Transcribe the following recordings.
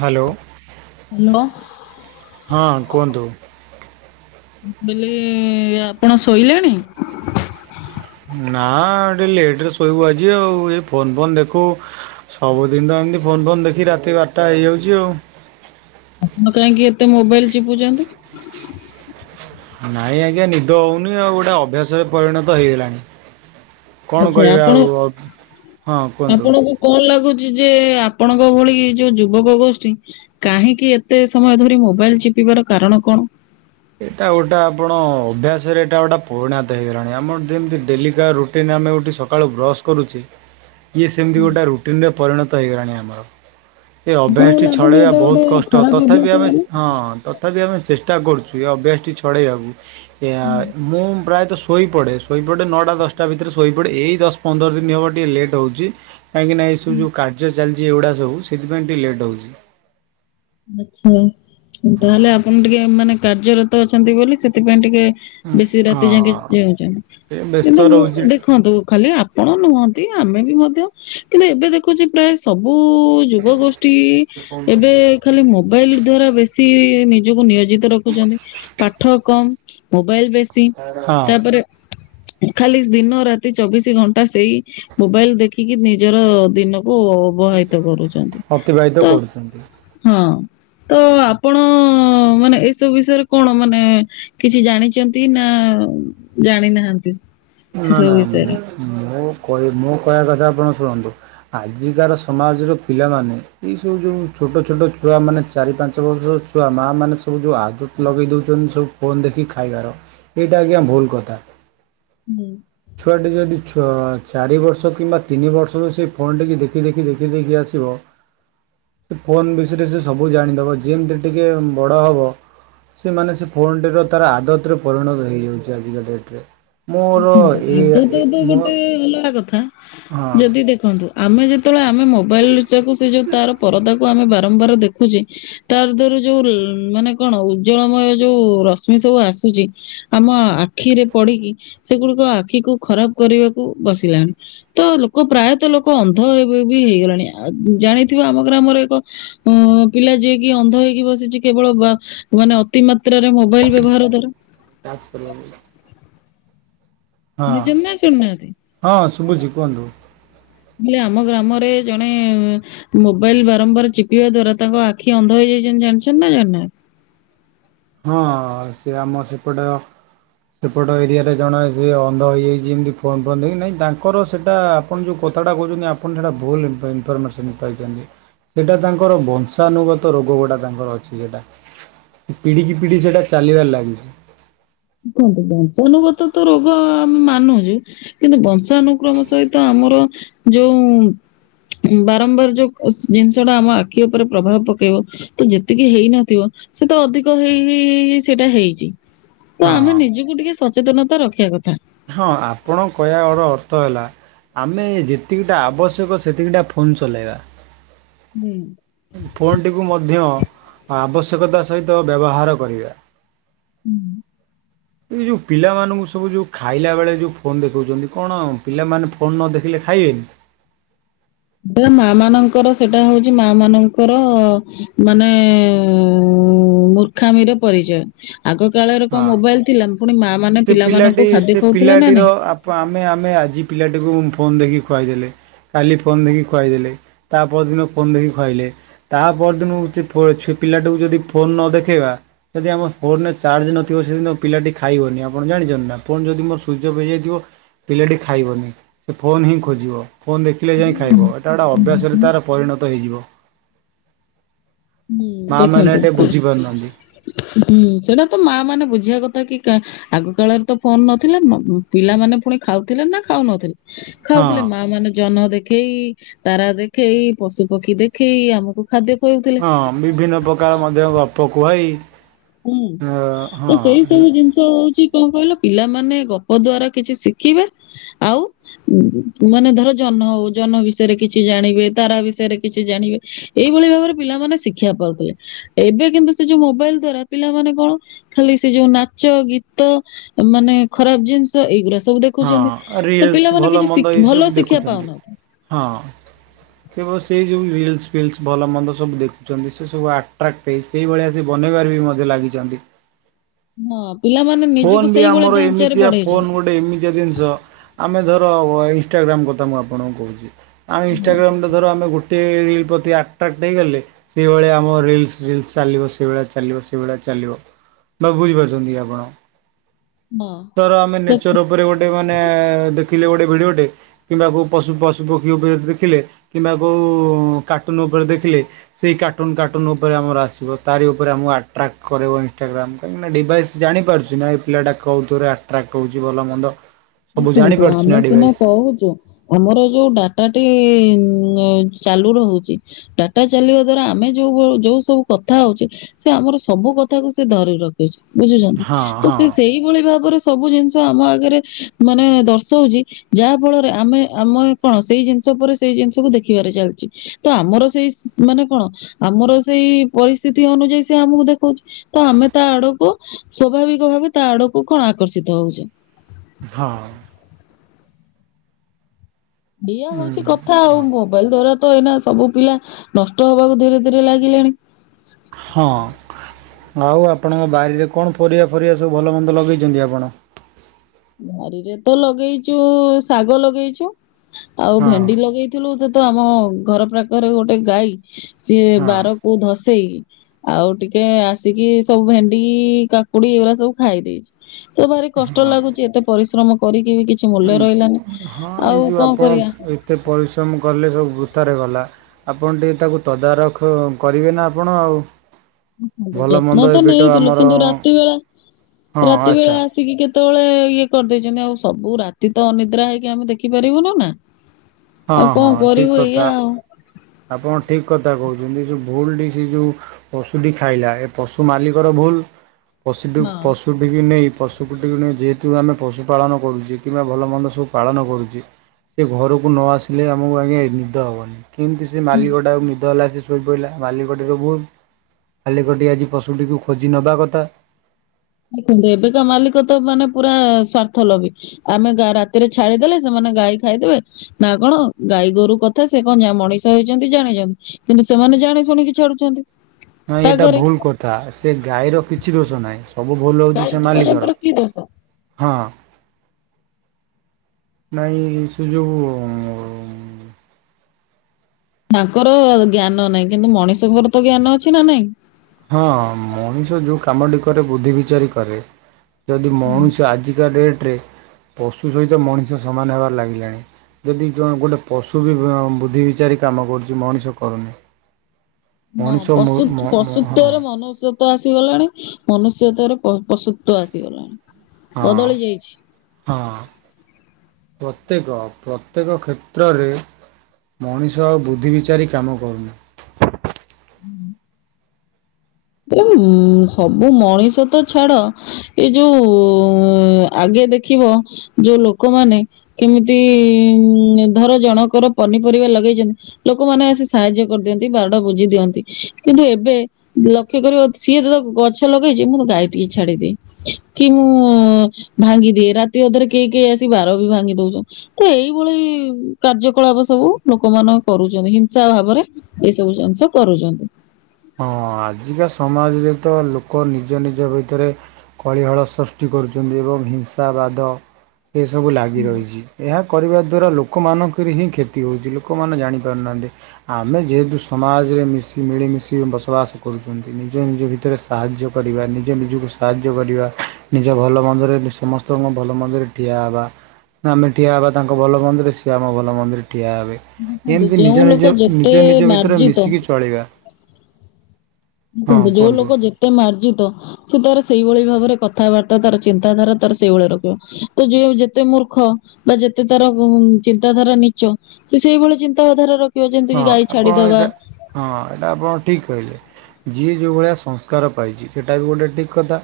Hello. Hello. ହଁ କୁହନ୍ତୁ। ବେଲେ ଆପଣ ଶୋଇଲେଣି। ନା ଟିକେ ଲେଟ ରେ ଶୋଇବୁ ଆଜି ଆଉ ଏ ଫୋନ ଫୋନ ଦେଖୁ ସବୁଦିନ ତ ଏମିତି ଫୋନ ଫୋନ ଦେଖି ରାତି ବାରଟା ହେଇଯାଉଛି ଆଉ। ମ କାହିଁକି ଏତେ ମୋବାଇଲ ଚିପୁଛନ୍ତି। ନାଇଁ ଆଜ୍ଞା ନିଦ ହଉନି ଆଉ ଗୋଟେ ଅଭ୍ୟାସରେ ପରିଣତ ହେଇଗଲାଣି। କଣ ଆଚ୍ଛା କହିବା ଆପଣ ଆଉ ହଁ କୁହନ୍ତୁ। କଣ୍ ଲାଗୁଚି ଯେ ଆପଣଙ୍କ ଭଳି ଏ ଯୋଉ ଯୁବକ ଗୋଷ୍ଠୀ କାହିଁକି ଏତେ ସମୟ ଧରି ମୋବାଇଲ୍ ଚିପିବାର କାରଣ କଣ? ଏଟା ଗୋଟା ଆପଣ ଅଭ୍ୟାସରେ ଏଟା ଗୋଟା ପରିଣତ ହେଇଗଲାଣି ଆମର ଯେମିତି ଡେଲି କା ରୁ ଟିନ୍ ଆମେ ଉଠି ସକାଳୁ ବ୍ରସ୍ କରୁଚି ଇଏ ସେମିତି ଗୋଟେ ରୁଟିନ୍ ରେ ପରିଣତ ହେଇଗଲାଣି ଆମର। ଏ ଆପଣଙ୍କୁ ଅଭ୍ୟାସ୍ ଟି ଲାଗୁନି ଛଡେଇବା ଏଇଟା ଗୋଟେ ବହୁତ କଷ୍ଟ ଖରାପ ତଥାପି ଅଭ୍ୟାସ ଆମେ ବୋଲି? ହଁ ତଥାପି ଆମେ ଚେଷ୍ଟା କରୁଚୁ ଏ ଅଭ୍ୟାସଟି ଛଡ଼େଇବାକୁ ଏଆ ମୁଁ ପ୍ରାୟତ ସୁ ଶୋଇପଡ଼େ ଶୋଇପଡ଼େ ନଅଟା ଦଶଟା ଭିତରେ ଶୋଇପଡ଼େ ଏଇ ଦଶ୍ ପନ୍ଦର ଦିନ ହେବ ଟିକେ ଲେଟ୍ ହଉଚି। କାହିଁକି ନା ଏସବୁ ଯୋଉ କାର୍ଯ୍ୟ ଚାଲିଚି ଏଗୁଡା ସବୁ ସେଥିପାଇଁ ଟିକେ ଲେଟ୍ ହଉଚି। ଆଚ୍ଛା ତାହେଲେ ହଁ ଆପଣ ଟିକେ ମାନେ କାର୍ଯ୍ୟରତ ଅଛନ୍ତି ବୋଲି ସେଥିପାଇଁ ଟିକେ ବେଶୀ ରାତି ଯାଙ୍କେ ହଁ ଚେଉଁଚନ୍ତି ଏ ବ୍ୟସ୍ତ କିନ୍ତୁ ମୁଁ ରହୁଛି ଦେଖନ୍ତୁ ଖାଲି ଆ ଆପଣ ନୁହନ୍ତି ଆମେ ବି ମଧ୍ୟ କିନ୍ତୁ ଏବେ ଦେଖ୍ ଖୁଚି ପ୍ରାୟ ସବୁ ଯୁବ ଗୋଷ୍ଠୀ ଏବେ ଖାଲି ମୋବାଇଲ୍ ଦ୍ଵାରା ବେଶୀ ନିଜକୁ ନିୟୋଜିତ ରଖୁଚନ୍ତି ପାଠ କମ୍ ମୋବାଇଲ୍ ବେଶୀ ହଁ ତାପରେ ଖାଲି ଦିନ ରାତି ଚବିଶି ଘଣ୍ଟା ସେଇ ମୋବାଇଲ୍ ଦେଖିକି ନିଜର ଦିନ ଓ ଅବହିତ କରୁଚନ୍ତି ତ ଛନ୍ତି। ହଁ ତ ଆପଣ ମାନେ ଏଇସବୁ ବିଷୟରେ କଣ ମାନେ କିଛି ଜାଣିଚନ୍ତି ନା ଜାଣି ନାହାନ୍ତି? ନା ନା ମୁଁ କହି ମୋ କହିବା କଥା ଆପଣ ଶୁଣନ୍ତୁ ଆଜିକାର ସମାଜର ପିଲାମାନେ ଏଇସବୁ ଯୋଉ ଛୋଟ ଛୋଟ ଛୁଆମାନେ ଚାରି ପାଞ୍ଚ ବର୍ଷ ଛୁଆ ମାଆ ମାନେ ସବୁ ଯୋଉ ଆଦତ୍ ଲଗେଇ ଦଉଚନ୍ତି ସବୁ ଫୋନ୍ ଦେଖିକି ଖାଇବାର ଏଇଟା ଆଜ୍ଞା ଭୁଲ୍ କଥା। ହୁଁ। ଛୁଆଟି ଯଦି ଛ ଚାରି ବର୍ଷ କିମ୍ବା ତିନି ବର୍ଷରୁ ସେ ଫୋନ୍ ଟିକୁ ଦେଖି ଦେଖି ଦେଖି ଦେଖି ଆସିବ ଫୋନ୍ ବିଷୟରେ ସେ ସବୁ ଜାଣିଦେବ ଯେମିତି ଟିକେ ବଡ଼ ହବ ସେମାନେ ସେ ଫୋନ୍ ଟିର ତାର ଆଦତ୍ ରେ ପରିଣତ ହେଇଯାଉଚି ଆଜିକା ଡେଟ୍ ରେ ମୋର ଏ ଆଦତ୍ ତ ମୋ ଗୋଟେ ଅଲଗା କଥା ହଁ। ଯଦି ଦେଖନ୍ତୁ ଆମେ ଯେତେବେଳେ ଆମେ ମୋବାଇଲ ଲୁଚାକୁ ସେ ଯଉ ତାର ପରଦାକୁ ଆମେ ବାରମ୍ବାର ଦେଖୁଚେ ତାର ଦେରୁ ଯଉ ମାନେ କଣ ଉଜ୍ଜଳମୟ ଯଉ ରଶ୍ମି ସବୁ ଆସୁଚି ଆମ ଆଖିରେ ପଡିକି ସେଗୁଡିକ ଆଖିକୁ ଖରାପ କରିବାକୁ ବସିଲାଣି। ତ ଲୋକ ପ୍ରାୟତ ଲୋକ ଅନ୍ଧ ବି ହେଇଗଲାଣି ଆ ଜାଣିଥିବ ଆମ ଗ୍ରାମରେ ଏକ ଅ ପିଲା ଯିଏକି ଅନ୍ଧ ହେଇକି ବସିଚି କେବଳ ବା ମାନେ ଅତି ମାତ୍ରାରେ ମୋବାଇଲ୍ ବ୍ୟବହାର ଦର [unintelligible] ହଁ ନିଯୁମ୍ ନା ଶୁଣୁ ନାହାନ୍ତି। ହଁ ଶୁଭୁଚି କୁହନ୍ତୁ। ହିଲି ଆମ ଗ୍ରାମରେ ଜଣେ ମୋବାଇଲ ବାରମ୍ବାର ଚିପିବା ଦ୍ଵାରା ତାଙ୍କ ଆଖି ଅନ୍ଧ ହେଇଯାଇଚନ୍ତି ଜାଣିଛନ୍ତି ନା ଜାଣିନାହାନ୍ତି? ହଁ ସେ ଆମ ସେପଟ ସେପଟ ଏରିଆରେ ଜଣେ ସେ ଅନ୍ଧ ହେଇଯାଇଛି ଏମିତି ଫୋନ୍ ଫୋନ୍ ଦେଖଗକି ନାଇଁ ତାଙ୍କର ସେଇଟା ଆପଣ ଯଉ କଥାଟା କହୁଚନ୍ତି ଆପଣ ସେଟା ଭୁଲ୍ ଇନଫର୍ମେସନ୍ ପାଇଚନ୍ତି। ସେଟା ତାଙ୍କର ବଂଶାନୁଗତ ରୋଗ ଗୁଡ଼ା ତାଙ୍କର ଅଛି ସେଟା। ପିଢିକି ପିଢ଼ି ସେଟା ଚାଲିବାରେ ଲାଗିଚି। ଶୁଣନ୍ତୁ ବଂଶାନୁଗତ ତ ରୋଗ ଆମେ ମାନୁଚୁ କିନ୍ତୁ ବଂଶ ବଂଶାନୁକ୍ରମ ସହିତ ଆମର ଯଉଁ ବାରମ୍ବାର ଯଉ କ ଜିନିଷ ଟା ଆମ ଆଖି ଉପରେ ପ୍ରଭାବ ପକେଇବ ତ ଯେତିକି ହେଇନଥିବ ସେ ତ ଅଧିକ ହେଇ ହେଇ ହେଇ ସେଟା ହେଇଚି। ତ ଆମେ ହଁ ନିଜକୁ ଟିକେ ସଚେତନତା ରଖିଆ କଥା। ହଁ ଆପଣଙ୍କ କହିବା ଗଡ ଅର୍ଥ ହେଲା ଆମେ ଯେତିକିଟା ଆବଶ୍ୟକ ସେତିକିଟା ଫୋନ୍ ଚଲେଇବା। ହୁଁ। ଫୋନ୍ ଟିକୁ ମଧ୍ୟ ଆବଶ୍ୟକତା ସହିତ ବ୍ୟବହାର କରିବା। [inaudible] ଏଇ ଯୋଉ ପିଲାମାନଙ୍କୁ ସବୁ ଯୋଉ ଖାଇଲା ବେଳେ ଯେଉଁ ଫୋନ୍ ଦେଖଉଛନ୍ତି। କଣ ପିଲାମାନେ ଫୋନ୍ ନ ଦେଖିଲେ ଖାଇବେନି। ମା ମାନଙ୍କର ସେଟା ହଉଛି। ମା ମାନଙ୍କର ମାନେ ମୁ ମୁର୍ଖାମିର ପରିଚୟ ଆଗ କାଳରେ କଣ ହଁ ମୋବାଇଲ ଥିଲା ପୁଣି ମା ମାନେ ସେ ପିଲାଟି ପିଲାମାନଙ୍କୁ ସେ ଖାଦ୍ୟ ଖଉଥିଲେ ନା ପିଲାଟିର ନାଇଁ ଆପ୍ ଆମେ ଆମେ ଆଜି ପିଲାଟିକୁ ଫୋନ୍ ଦେଖିକି ଖୁଆଇଦେଲେ କାଲି ଫୋନ୍ ଦେଖିକି ଖୁଆଇଦେଲେ ତା ପରଦିନ ଫୋନ୍ ଦେଖିକି ଖୁଆଇଲେ ତା ପରଦିନ ସେ ପିଲାଟାକୁ ଯଦି ଫୋନ ନ ଦେଖେଇବା ଯଦି ଆମ ଫୋନରେ ଚାର୍ଜ ନଥିବ ସେଦିନ ପିଲାଟି ଖାଇବନି ଆମ ଆପଣ ଜାଣିଛନ୍ତ ନା ପୁଣି ଯଦି ମୋର ସୁଇଚ୍ ଅଫ୍ ହେଇଯାଇଥିବ ପିଲାଟି ଖାଇବନି। ସେ ଫୋନ୍ ହିଁ ଖୋଜିବ ଫୋନ୍ ଦେଖିଲେ ଯାଇ ଖାଇବ ଏଇଟା ଗୋଟେ ଅଭ୍ୟାସରେ ତାର ପରିଣତ ହେଇଯିବ। ମା ମାନେ ଦେଖନ୍ତୁ। ଏଟେ ବୁଝିପାରୁନାହାନ୍ତି ହୁଁ ସେଇଟା ତ ମା ମାନେ ବୁଝିବା କଥା କି କା ଆଗ କାଳରେ ତ ଫୋନ ନଥିଲା ପିଲାମାନେ ପୁଣି ଖାଉଥିଲେ ନା ଖାଉନଥିଲେ ହଁ ଖାଉଥିଲେ ମା ମାନେ ଜହ୍ନ ଦେଖ ଦେଖେଇ ତାରା ଦେଖେଇ ପଶୁ ପକ୍ଷୀ ଦେଖେଇ ଆମକୁ ଖାଦ୍ୟ ଖଉ ଥି ହଁ ବିଭିନ୍ନ ପ୍ରକାର ମଧ୍ୟ ଗପ କୁହଇ ହୁଁ ସେଇ ସବୁ ଜିନିଷ ହଉଛି କଣ କହିଲ ପିଲାମାନେ ଗପ ଦ୍ଵାରା କିଛି ଶିଖିବେ ଆଉ ମାନେ ଧର ଜହ୍ନ ହଉ ଜହ୍ନ ବିଷୟରେ କିଛି ଜାଣିବେ ତାରା ବିଷୟରେ କିଛି ଜାଣିବେ। ଏଇଭଳି ଭାବରେ ପିଲାମାନେ ଶିକ୍ଷା ପାଉଥିଲେ ଏବେ କିନ୍ତୁ ସେ ଯୋଉ ମୋବାଇଲ ଦ୍ଵାରା ପିଲାମାନେ କଣ ଖାଲି ସେ ଯୋଉ ନାଚ ଗୀତ ମାନେ ଖରାପ ଜିନିଷ ଏଇଗୁଡା ସବୁ ହଁ ଦେଖୁଛନ୍ତି ତ ରିଲସ ପିଲାମାନେ ଭଲ କିଛି ମନ୍ଦ ଏଇ ସବୁ ଭଲ ଶିକ୍ଷା ଦେଖୁଛନ୍ତି ପାଉନାହାନ୍ତି। ହଁ ଅ। କେବଳ ସେଇ ଯେଉଁ ରିଲସ ଫିଲ୍ସ ଭଲ ମନ୍ଦ ସବୁ ଦେଖୁଛନ୍ତି ସେ ସବୁ ଆଟ୍ରାକ୍ଟ ସେ ସେହିଭଳି ସେ ବନେଇବାରେ ବି ମଧ୍ୟ ଲାଗିଛନ୍ତି। ହଁ ପିଲାମାନେ ଫୋନ୍ ନିଜକୁ ବି ସେଇଭଳି ଆମର ଢାଞ୍ଚରେ ଏମିତିଆ ଫୋନ୍ ବଢେଇଛନ୍ତି। ଗୋଟେ ଏମିତିଆ ଜିନିଷ ଆମେ ଧର ଇନଷ୍ଟାଗ୍ରାମ କଥା ମୁଁ ଆପଣଙ୍କୁ କହୁଛନ୍ତି। ଆମେ ହଁ ଇନଷ୍ଟାଗ୍ରାମ ରେ ଧର ଆମେ ଗୋଟେ ରିଲ ପ୍ରତି ଆଟ୍ରାକ୍ଟ ହେଇଗଲେ ସେଇଭଳି ଆମ ରିଲସ ରିଲ୍ସ ଚାଲିବ ସେଇଭଳିଆ ଚାଲିବ ସେଇଭଳିଆ ଚାଲିବ। ତ ବୁଝିପାରୁଛନ୍ତି ଆପଣ ଧର ଆମେ ହଁ ତ ନେଚର ଉ ଉପରେ ଗୋଟେ ମାନେ ଦେଖିଲେ। ଗୋଟେ ଭିଡିଓଟେ। କିମ୍ବା କୋଉ ପଶୁ ପଶୁ ପକ୍ଷୀ ଉପରେ ଦେଖିଲେ। କିମ୍ବା କୋଉ କାର୍ଟୁନ ଉପରେ ଦେଖିଲେ। ସେଇ କାର୍ଟୁନ କାର୍ଟୁନ ଉପରେ ଆମର ଆସିବ। ତାରି ଉପରେ ଆମକୁ ଆଟ୍ରାକ୍ କରିବ ଇନ୍‌ଷ୍ଟାଗ୍ରାମ୍। କାହିଁକି ନା ଡିଭାଇସ୍‌ ଜାଣି ପାରୁଛି ନା ଏଇ ପିଲାଟା କଉଥିରେ ଆଟ୍ରାକ୍ଟ ହୋଉଛି ଭଲ ମନ୍ଦ। ସବୁ ଦେଖନ୍ତୁ ଜାଣିପାରୁଛି ନା ଆମେ ସିନା ଡିଭାଇସ୍ କହୁଛୁ। ଆମର ଏ ଯୋଉ ଡାଟାଟି ଚାଲୁ ରହୁଚି। ଡାଟା ଚାଲିବା ଦ୍ଵାରା ଆମେ ଯୋଉ ଯୋଉ ସବୁ କଥା ହୋଉଚେ ସେ ଆମର ସବୁ କଥା କୁ ସେ ଧରି ରଖୁ ବୁଝୁଛନ୍ତି ହଁ ତ ହଁ ସେ ସେଇଭଳି ଭାବରେ ସବୁ ଜିନିଷ ଆମ ଆଗରେ ମାନେ ଦର୍ଶଉଚି। ଯାହା ଫଳରେ ଆମେ ଆମେ କଣ ସେଇ ଜିନିଷ ଉପରେ ସେଇ ଜିନିଷକୁ ଦେଖିବାରେ ଚାଲିଚି। ତ ଆମର ସେଇ ମାନେ କଣ ଆମର ସେଇ ପରିସ୍ଥିତି ଅନୁଯାୟୀ ସେ ଆମକୁ ଦେଖଉଚି। ତ ଆମେ ତା ଆଡକୁ ସ୍ଵାଭାବିକ ଭାବେ ତା ଆଡକୁ କଣ ଆକର୍ଷିତ ହୋଉଚେ। ହଁ। ଦିଆ ହୁଁ ହୋଉଚି କଥା ଆଉ ହଁ ମୋବାଇଲ୍ ଦ୍ଵାରା ତ ଏଇନା ସବୁ ପିଲା ନଷ୍ଟ ହବାକୁ ଧୀରେ ଧୀରେ ଲାଗିଲେଣି। ହଁ ଆଉ ଆପଣଙ୍କ ବାଡିରେ କଣ ପରିବା ଫରିବା ସବୁ ଭଲ ମନ୍ଦ ଲଗେଇଛନ୍ତି ଆପଣ? ବାଡ଼ିରେ ତ ଲଗେଇଚୁ ଶାଗ ଲଗେଇଚୁ ଆଉ ହଁ ଭେଣ୍ଡି ଲଗେଇ ଥିଲୁ ଯେ ତ ଆମ ଘର ପାଖରେ ଗୋଟେ ଗାଈ ସିଏ ହଁ ବାରକୁ ଧସେଇ ଆଉ ଟିକେ ଆସିକି ସବୁ ଭେଣ୍ଡି, କାକୁଡି ଏଇଗୁଡା ସବୁ ଖାଇ ଦେଇଛି। ତ ଭାରି କଷ୍ଟ ହଁ ଲାଗୁଚି ଏତେ ପରିଶ୍ରମ କରିକି ବି କିଛି କିଛି ମୂଲ୍ୟ ରହିଲାନି ହଁ ଏଇ ଆଉ ଯୋଉ କଣ ଆପଣ କରିବା? ଏତେ ପରିଶ୍ରମ କଲେ ସବୁ ବୃଥାରେ ଗଲା। ଆପଣ ଟିକେ ତାକୁ ତଦାରଖ କରିବେ ନା ଆପଣ ଆଉ। ଭଲ ଯତ୍ନ ମନ୍ଦ ତ ଏବେଠୁ ନେଇଥିଲୁ ଆମର କିନ୍ତୁ ରାତି ବେଳା ହଁ ରାତି ବେଳା ଆଚ୍ଛା ଆସିକି କେତେବେଳେ ଇଏ କରିଦେଇଛନ୍ତି ଆଉ ସବୁ ରାତି ତ ଅନିଦ୍ରା ହେଇକି ଆମେ ଦେଖିପାରିବୁନି ନା। ହଁ ଆଉ ହଁ କଣ ଠିକ୍ କରିବୁ କଥା। ଏଇଆ ଆଉ। ଆପଣ ଠିକ୍ କଥା କହୁଛନ୍ତି ଏଇ ଯୋଉ ଭୁଲ୍ ଡିସି ଯୋଉ ପଶୁଟି ଖାଇଲା ଏ ପଶୁ ମାଲିକର ଭୁଲ୍ ପଶିଟୁ ହଁ। ପଶୁ ଟିକି ନେଇ ପଶୁକୁ ଟିକି ନେଇ ଯେହେତୁ ଆମେ ପଶୁ ପାଳନ କରୁଚେ କିମ୍ବା ଭଲ ମନ୍ଦ ସବୁ ପାଳନ କରୁଚି। ସେ ଘରକୁ ନ ଆସିଲେ ଆମକୁ ଆଜ୍ଞା ନିଦ ହବନି କିନ୍ତି ସେ ମାଲିକ ଟାକୁ ନିଦ ହେଲା ଯେ ଶୋଇ ପଇଲା ମାଲିକଟି ର ଭୁଲ୍ ମାଲିକଟି ଆଜି ପଶୁଟିକୁ ଖୋଜି ନେବା କଥା। ଦେଖନ୍ତୁ ଏବେକା ମାଲିକ ତ ମାନେ ପୁରା ସ୍ଵାର୍ଥ ଲଗେଇଛି। ଆମେ ଗା ରାତିରେ ଛାଡିଦେଲେ ସେମାନେ ଗାଈ ଖାଇଦେବେ। ନା କଣ ଗାଈ ଗୋରୁ କଥା ସେ କଣ ଯା ମଣିଷ ହେଇଛନ୍ତି ଜାଣିଛନ୍ କିନ୍ତୁ ସେମାନେ ଜାଣି ଶୁଣିକି ଛାଡୁଛନ୍ତି। ନାଇଁ ଏଇଟା ରାଗରେ ଭୁଲ୍ କଥା ସେ ଗାଈର କିଛି ଦୋଷ ନାହିଁ। ସବୁ ଭୁଲ୍ ହୋଉଛି ଗାଈ ସେ ଜୀବଜନ୍ତୁର ମାଲିକର। କି ଦୋଷ ହଁ ନାଇଁ ସେ ଯୋଉ ତାଙ୍କର ଜ୍ଞାନ ନାହିଁ କିନ୍ତୁ ମଣିଷଙ୍କର ତ ଜ୍ଞାନ ଅଛି ନା ନାଇଁ। ହଁ ମଣିଷ ଯୋଉ କାମଟି କରେ ବୁଦ୍ଧି ବିଚାରୀ କରେ। ଯଦି ମଣିଷ ଆଜିକା ଡେଟ୍ ରେ ପଶୁ ସହିତ ମଣିଷ ସମାନ ହେବାର ଲାଗିଲାଣି। ଯଦି ଜଣେ ଗୋଟେ ପଶୁ ବି ବୁଦ୍ଧି ବିଚାରି କାମ କରୁଛି ମଣିଷ କରୁନି। ହଁ ମଣିଷ ମ ପଶୁ ମ ପଶୁତ୍ୱରେ ମନୁଷ୍ୟତ ଆସିଗଲାଣି ମନୁଷ୍ୟତାର ପସୁତ୍ୱ ଆସିଗଲାଣି। ହଁ ବଦଳି ଯାଇଛି। ହଁ। ପ୍ରତ୍ୟେକ ପ୍ରତ୍ୟେକ କ୍ଷେତ୍ରରେ ମଣିଷ ଆଉ ବୁଦ୍ଧି ବିଚାରି କାମ କରୁନି। [inaudible] [unintelligible] ସବୁ ମଣିଷ ତ ଛାଡ଼ ଏଇ ଯୋଉ ଆଗେ ଦେଖିବ ଯୋଉ ଲୋକମାନେ କେମିତି ଉ ଧର ଜଣଙ୍କର ପନିପରିବା ଲଗେଇଛନ୍ତି ଲୋକମାନେ ଆସି ସାହାଯ୍ୟ କରିଦିଅନ୍ତି ବାଡ ବୁଝି ଦିଅନ୍ତି କିନ୍ତୁ ଏବେ ବ୍ଲକ୍ ଲକ୍ଷ୍ୟ କରିବ ସିଏ ତ ଗଛ ଲଗେଇଛି ମୁଁ ଗାଈ ଟିକେ ଛାଡ଼ିଦିଏ। କି ମୁଁ ଭାଙ୍ଗିଦିଏ ରାତି ଅଧରେ କେହି କେହି ଆସିବି ବାର ବି ଭାଙ୍ଗି ଦଉଛନ୍ତୀ। ତ ଏଇଭଳି କାର୍ଯ୍ୟକଳାପ ସବୁ ଲୋକ ମାନେ କରୁଛନ୍ତି ହିଂସା ଭାବରେ। ଏଇ ସବୁ ଜିନିଷ କରୁଛନ୍ତି। ହଁ ଆଜିକା ସମାଜରେ ତ ଲୋକ ନିଜ ନିଜ ଭିତରେ କଳିହଳ ସୃଷ୍ଟି କରୁଛନ୍ତି ଏବଂ ହିଂସା ବାଦ ଏସବୁ ଲାଗି ରହିଛି ଏହା କରିବା ଦ୍ୱାରା ଲୋକମାନଙ୍କର ହିଁ କ୍ଷତି ହେଉଛି ଲୋକମାନେ ଜାଣିପାରୁନାହାଁନ୍ତି। ଆମେ ଯେହେତୁ ସମାଜରେ ମିଶି ମିଳିମିଶି କି ବସବାସ୍ କରୁଛନ୍ତି ନିଜେ ନିଜେ ଭିତରେ ସାହାଯ୍ୟ କରିବା ନିଜ ନିଜକୁ ସାହାଯ୍ୟ କରିବା। ନିଜ ଭଲ ମନ୍ଦରେ ସମସ୍ତଙ୍କ ଭଲ ମନ୍ଦିରେ ଠିଆ ହେବା ନି ଆମେ ଠିଆ ହେବା ତାଙ୍କ ଭଲ ମନ୍ଦରେ ସିଏ ଆମ ଭଲ ମନ୍ଦରେ ଠିଆ ହେବେ। ଦେଖନ୍ତୁ ଯେମିତି ଯୋଉ ନିଜ ଲୋକ ନିଜ ଯେତେ ନିଜ ନିଜ ଭିତରେ ମାର୍ଜିତ ମିଶିକି ଚଳିବା। ହଁ ଦେଖନ୍ତୁ ଯୋଉ କୁହନ୍ତୁ ଲୋକ ଯେତେ ମାର୍ଜିତ ସେ ତାର ସେଇଭଳି ଭାବରେ କଥାବାର୍ତ୍ତା ତାର ଚିନ୍ତାଧାରା ତାର ସେଇଭଳି ରଖିବ। ତ ଯୋଉ ଯେତେ ମୂର୍ଖ ବା ଯେତେ ତାର ଚିନ୍ତାଧାରା ନିଚ ସେ ସେଇଭଳି ଚିନ୍ତା ଧାରା ରଖିବ ଯେମିତି ହଁ କି ଗାଈ ଆପଣ ଛାଡିଦବା ଏଇଟା ହଁ ଏଇଟା ଆପଣ ଠିକ୍ କହିଲେ ଯିଏ ଯେଉଁ ଭଳିଆ ସଂସ୍କାର ପାଇଛି ସେଇଟା ବି ଗୋଟେ ଠିକ କଥା।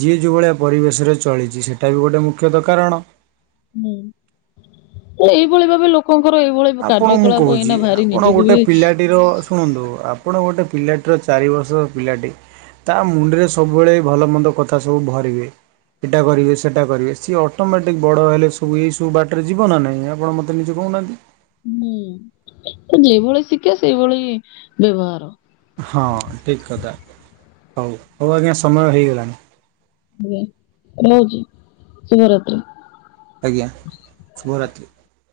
ଯିଏ ଯଉଭଳିଆ ପରିବେଶରେ ଚଳିଛି ସେଟା ବି ଗୋଟେ ମୁଖ୍ୟତଃ କାରଣ। ହୁଁ ଏଇଭଳି ଭାବରେ ଲୋ ଲୋକଙ୍କର ଏଇଭଳି କାର୍ଯ୍ୟକଳାପ ଏଇନା ଭାରି ନିଜକୁ ବି ର ଶୁଣନ୍ତୁ ଆପଣ ଗୋଟେ ପିଲାଟିର ଚାରି ବର୍ଷର ପିଲାଟି ତା ମୁଣ୍ଡରେ ସବୁବେଳେ ଏ ଭଲ ମନ୍ଦ କଥା ସବୁ ଭରିବେ। ଏଟା ଭରିବେ ସେଟା ଭରିବେ ସିଏ ଅଟୋମେଟିକ୍ ବଡ ହେଲେ ସବୁ ଏଇ ସବୁ ବାଟରେ ଯିବ ନା ନାହିଁ ଆପଣ ମତେ ନିଜେ କହୁନାହାନ୍ତି। ହୁଁ ଯେ ଭଳି ଶିକ୍ଷା ସେଇଭଳି ବ୍ୟବହାର। ହଁ ଠିକ କଥା ହଉ ହଉ ଆଜ୍ଞା ସମୟ ହେଇଗଲାଣି। ଆଜ୍ଞା ରହୁଛି ଶୁଭରାତ୍ରି। ଆଜ୍ଞା ଶୁଭରାତ୍ରି।